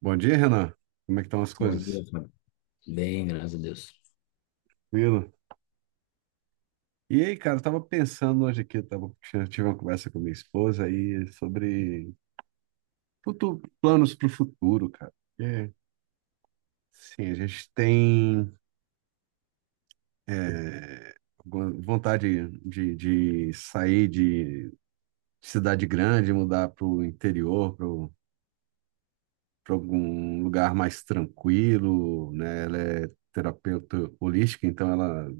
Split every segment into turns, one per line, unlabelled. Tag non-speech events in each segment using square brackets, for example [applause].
Bom dia, Renan. Como é que estão as
Bom
coisas?
dia, Fábio. Bem, graças a Deus.
Tranquilo? E aí, cara, eu tava pensando hoje aqui, tive uma conversa com minha esposa aí sobre planos para o futuro, cara. É, sim, a gente tem alguma vontade de sair de cidade grande, mudar para o interior, para algum lugar mais tranquilo, né? Ela é terapeuta holística, então ela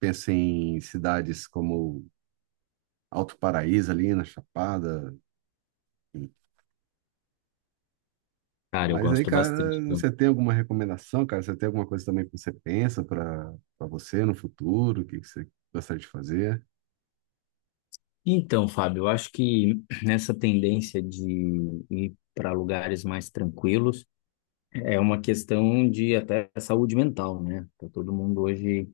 pensa em cidades como Alto Paraíso ali na Chapada.
Cara, eu
Mas aí,
gosto
cara,
bastante.
você tem alguma recomendação, cara? Você tem alguma coisa também que você pensa para você no futuro? O que que você gostaria de fazer?
Então, Fábio, eu acho que nessa tendência de ir para lugares mais tranquilos é uma questão de até saúde mental, né? Tá todo mundo hoje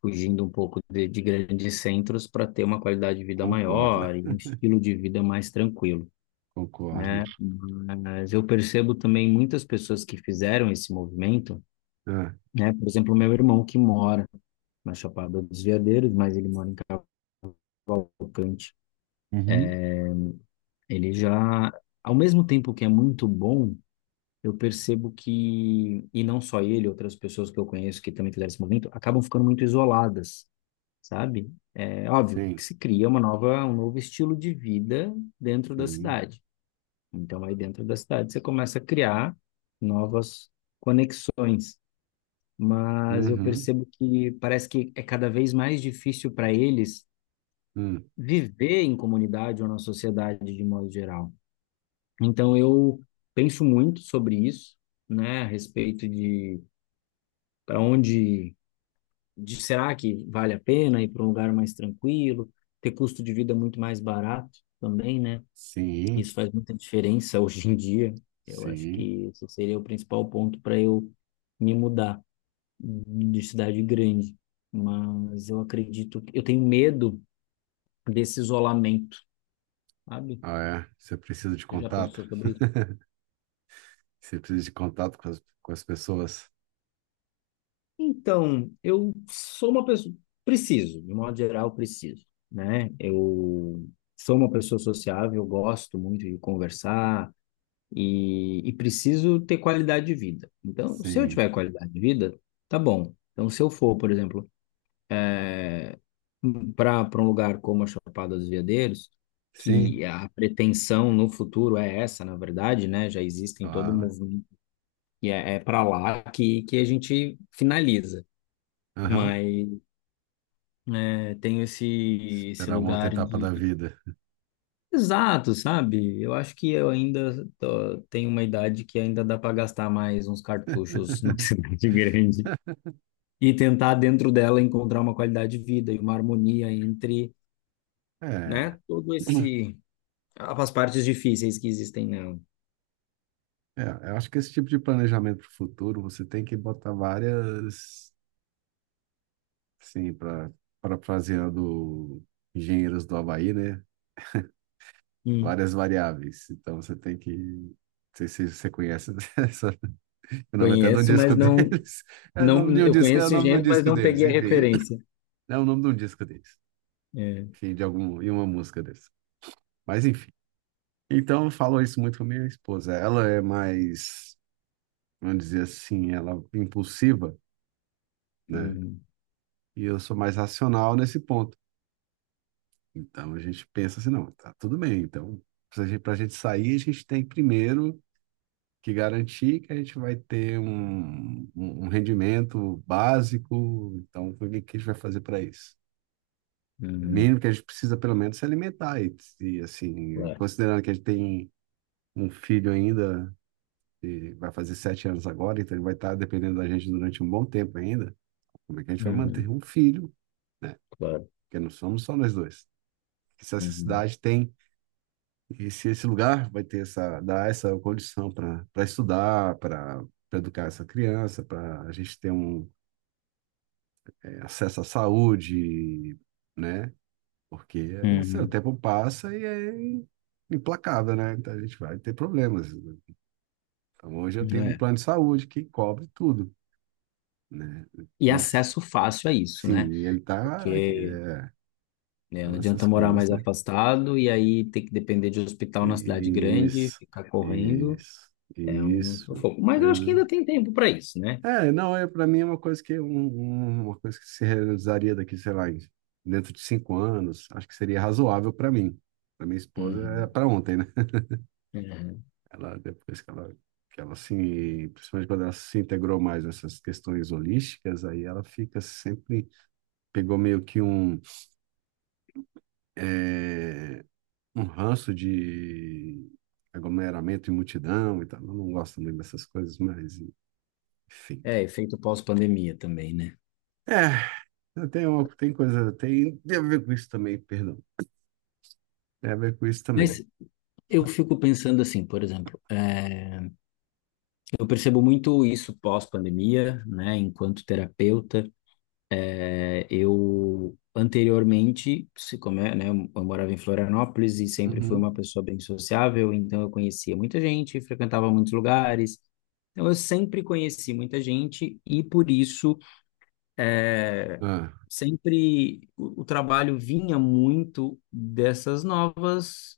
fugindo um pouco de grandes centros para ter uma qualidade de vida
Concordo,
maior e um estilo de vida mais tranquilo,
[laughs] concordo.
né? Mas eu percebo também muitas pessoas que fizeram esse movimento,
Ah,
né? Por exemplo, meu irmão que mora na Chapada dos Veadeiros, mas ele mora em Cavalcante.
uhum,
Ele já, ao mesmo tempo que é muito bom, eu percebo que, e não só ele, outras pessoas que eu conheço que também fizeram esse movimento, acabam ficando muito isoladas, sabe? É óbvio que
sim,
se cria uma nova, um novo estilo de vida dentro da
sim.
cidade. Então, aí dentro da cidade você começa a criar novas conexões, mas eu
Uhum,
percebo que parece que é cada vez mais difícil para eles
hum,
viver em comunidade ou na sociedade de modo geral. Então eu penso muito sobre isso, né, a respeito de para onde de será que vale a pena ir para um lugar mais tranquilo, ter custo de vida muito mais barato também, né?
sim,
Isso faz muita diferença [laughs] hoje em dia. Eu acho
sim.
que esse seria o principal ponto para eu me mudar de cidade grande. Mas eu acredito que eu tenho medo desse isolamento, sabe?
Ah, é. Você precisa de
Você já
contato?
pensou sobre isso?
Você precisa de contato com as pessoas?
Então, eu sou uma pessoa, preciso, de modo geral, preciso, né? Eu sou uma pessoa sociável, eu gosto muito de conversar e preciso ter qualidade de vida. Então, se eu
Sim,
tiver qualidade de vida, tá bom. Então, se eu for, por exemplo, para um lugar como a Chapada dos Veadeiros,
sim,
que a pretensão no futuro é essa, na verdade, né? Já existem todo um
claro.
movimento e é para lá que a gente finaliza.
Aham.
Mas tenho esse, esse
Esperar uma outra
lugar
etapa da
de.
vida.
Exato, sabe? Eu acho que eu ainda tenho uma idade que ainda dá para gastar mais uns cartuchos numa [laughs] cidade grande e tentar, dentro dela, encontrar uma qualidade de vida e uma harmonia entre,
É.
né, todo
[clears throat]
esse. As partes difíceis que existem nela.
É, eu acho que esse tipo de planejamento para o futuro, você tem que botar várias, sim, para parafraseando engenheiros do Havaí, né?
Hum.
Várias variáveis. Então você tem que. Não sei se você conhece [laughs] essa. O nome até de um
Conheço,
disco
mas não,
deles. É o nome
não.
de um
Eu
disco, é
conheço
o
esse
nome de um
gênero, mas
disco
não
deles,
peguei a
enfim.
referência.
É o nome de um disco deles.
É.
Enfim, de algum, e uma música deles. Mas enfim. Então eu falo isso muito com minha esposa. Ela é mais, vamos dizer assim, ela é impulsiva, né?
Uhum,
E eu sou mais racional nesse ponto. Então a gente pensa assim, não, tá tudo bem. Então, para a gente pra gente sair, a gente tem primeiro que garantir que a gente vai ter um rendimento básico. Então, o que que a gente vai fazer para isso? O
uhum,
mínimo que a gente precisa, pelo menos, se alimentar. E, assim,
claro.
considerando que a gente tem um filho ainda, que vai fazer 7 anos agora, então ele vai estar dependendo da gente durante um bom tempo ainda. Como é que a gente vai manter
Uhum,
um filho, né?
claro.
Porque não somos só nós dois. Se essa
Uhum,
cidade tem. E se esse lugar vai ter essa, dar essa condição para estudar, para educar essa criança, para a gente ter um acesso à saúde, né? Porque esse, o
uhum.
tempo passa e é implacável, né? Então a gente vai ter problemas. Então hoje eu tenho um plano de saúde que cobre tudo, né?
E
E,
acesso fácil a isso, né?
sim, ele tá aqui,
Porque,
é,
né, não
então essas
adianta morar
coisas,
mais
né?
afastado e aí ter que depender de hospital na cidade grande,
Isso,
ficar correndo,
isso,
é um
isso.
sufoco. Mas eu acho que ainda tem tempo para isso, né?
É, não, é, para mim é uma coisa que uma coisa que se realizaria daqui, sei lá, em- dentro de 5 anos, acho que seria razoável para mim. Para minha esposa é
Uhum,
para ontem, né? [laughs]
uhum.
Ela depois que ela se, principalmente quando ela se integrou mais nessas questões holísticas, aí ela fica sempre pegou meio que um é, um ranço de aglomeramento e multidão e tal. Eu não gosto muito dessas coisas, mas enfim.
É, efeito pós-pandemia também, né?
É, tem, tem coisa, tem, tem a ver com isso também, perdão. Tem a ver com isso também.
Mas eu fico pensando assim, por exemplo, eu percebo muito isso pós-pandemia, né? Enquanto terapeuta, eu anteriormente, se como é, né, eu morava em Florianópolis e sempre fui
Uhum.
uma pessoa bem sociável, então eu conhecia muita gente, frequentava muitos lugares. Então eu sempre conheci muita gente e por isso é,
Ah,
sempre o trabalho vinha muito dessas novas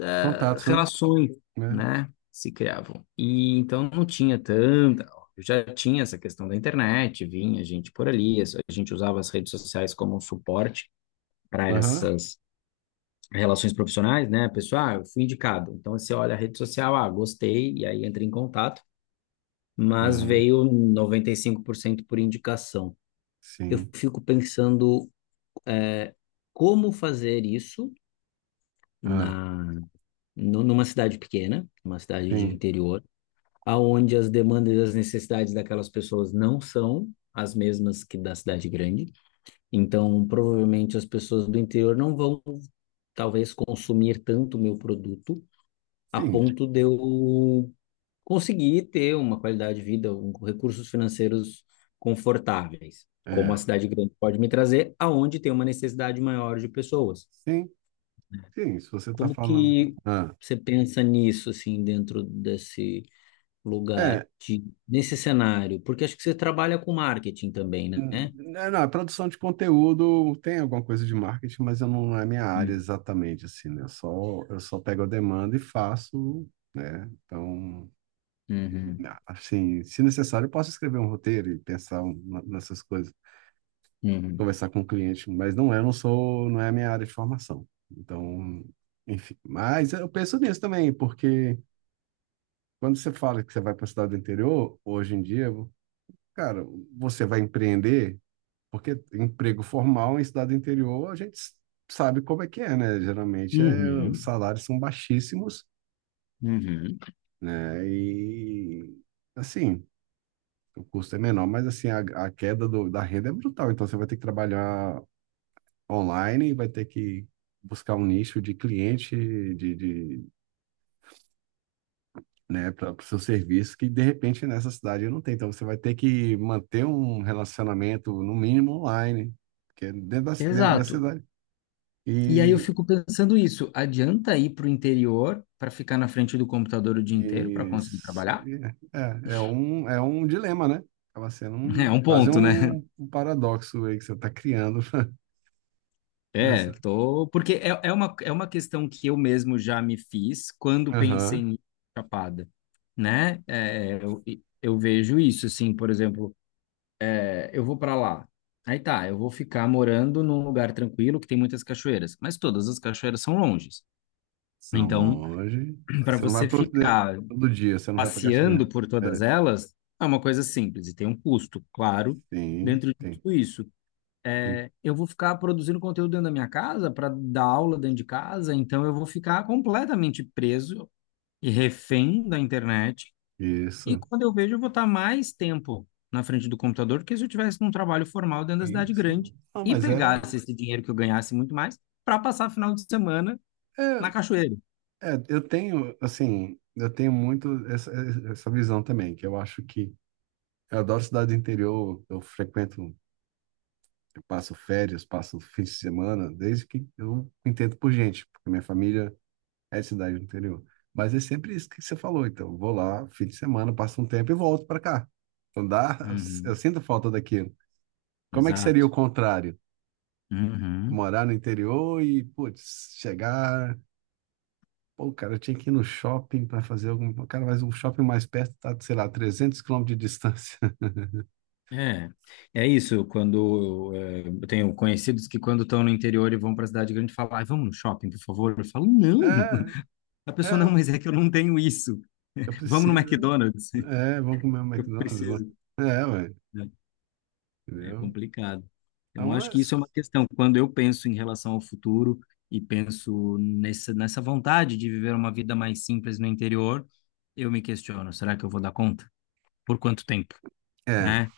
contatos, né?
relações,
Né?
né, se criavam. E então não tinha tanta. Eu já tinha essa questão da internet, vinha gente por ali, a gente usava as redes sociais como um suporte para
Aham,
essas relações profissionais, né? Pessoal, ah, eu fui indicado. Então você olha a rede social, ah, gostei, e aí entra em contato, mas
aham,
veio 95% por cento por indicação. Eu
sim.
fico pensando, eh, como fazer isso
Ah,
na numa cidade pequena, numa cidade de
sim,
interior, aonde as demandas e as necessidades daquelas pessoas não são as mesmas que da cidade grande. Então, provavelmente as pessoas do interior não vão, talvez, consumir tanto o meu produto a
sim,
ponto de eu conseguir ter uma qualidade de vida, recursos financeiros confortáveis, como a
é.
cidade grande pode me trazer, aonde tem uma necessidade maior de pessoas.
Sim, sim, se você está
Como
falando.
que
Ah,
você pensa nisso, assim, dentro desse lugar
é,
de, nesse cenário? Porque acho que você trabalha com marketing também, né?
não, a produção de conteúdo tem alguma coisa de marketing, mas eu não, não é minha área
Hum.
exatamente, assim, né? Eu só pego a demanda e faço, né? Então,
Uhum,
assim, se necessário, eu posso escrever um roteiro e pensar nessas coisas.
uhum,
Conversar com o cliente, mas não é, eu não sou, não é a minha área de formação. Então, enfim, mas eu penso nisso também, porque quando você fala que você vai para a cidade do interior, hoje em dia, cara, você vai empreender, porque emprego formal em cidade do interior, a gente sabe como é que é, né? Geralmente é, os
uhum,
salários são baixíssimos,
uhum.
né? E assim, o custo é menor, mas assim, a queda do, da renda é brutal, então você vai ter que trabalhar online e vai ter que buscar um nicho de cliente de né, para o seu serviço que de repente nessa cidade não tem. Então você vai ter que manter um relacionamento no mínimo online, que é dentro da
Exato.
cidade.
E aí eu
E
fico pensando isso, adianta ir para o interior para ficar na frente do computador o dia inteiro para
e
conseguir
isso
trabalhar?
é, é um um dilema, né? Acaba sendo
[laughs] É um
um, quase
ponto, né?
um, um paradoxo aí que você está criando [laughs]
É,
nessa.
tô. Porque é uma questão que eu mesmo já me fiz quando pensei
Aham.
em ir pra Chapada, né? É, eu vejo isso, assim, por exemplo. Eu vou para lá. Aí tá, eu vou ficar morando num lugar tranquilo que tem muitas cachoeiras, mas todas as cachoeiras são longes.
São
Então,
longe.
[clears throat] para
Você não vai
você
pro,
ficar
todo dia, você não vai para Caxias.
passeando por todas
É.
elas, é uma coisa simples e tem um custo, claro,
Sim,
dentro de
tem,
tudo isso.
tem.
É, eu vou ficar produzindo conteúdo dentro da minha casa para dar aula dentro de casa, então eu vou ficar completamente preso e refém da internet e
Isso,
quando eu vejo, eu vou estar mais tempo na frente do computador do que se eu tivesse num trabalho formal dentro da cidade
isso.
grande
Ah,
e
mas é,
pegasse esse dinheiro que eu ganhasse muito mais para passar final de semana
é,
na cachoeira.
é, eu tenho, assim, eu tenho muito essa, essa visão também, que eu acho que eu adoro cidade do interior, eu frequento, eu passo férias, passo fins de semana, desde que eu entendo por gente, porque minha família é de cidade do interior. Mas é sempre isso que você falou, então, eu vou lá, fim de semana, passo um tempo e volto para cá. Então dá, eu
Uhum.
sinto falta daquilo. Como é que seria o
Exato.
contrário?
Uhum.
Morar no interior e, putz, chegar. Pô, cara, eu tinha que ir no shopping para fazer algum. Cara, mas um shopping mais perto tá, sei lá, 300 quilômetros de distância. [laughs]
É, é isso. Quando eu tenho conhecidos que quando estão no interior e vão para a cidade grande, falam, "Ai, vamos no shopping, por favor." Eu falo, não.
É,
[laughs] A pessoa, não,
é,
mas é que eu não tenho isso.
eu
[laughs] Vamos no
preciso.
McDonald's. [laughs]
É, é, vamos comer um
Eu
McDonald's. Vamos.
preciso.
É, ué,
É
entendeu?
complicado. Então,
Então,
acho que isso é uma questão. Quando eu penso em relação ao futuro e penso nessa vontade de viver uma vida mais simples no interior, eu me questiono, será que eu vou dar conta? Por quanto tempo?
é, é,
Né?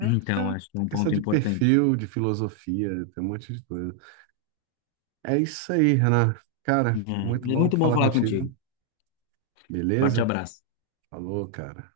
Então,
é
acho que é um
é questão
ponto
de
importante.
perfil, de filosofia, tem um monte de coisa. É isso aí, Renan.
É,
Cara, muito
mas
bom
muito bom
falar
falar
contigo.
contigo. Forte
Beleza?
abraço.
Falou, cara.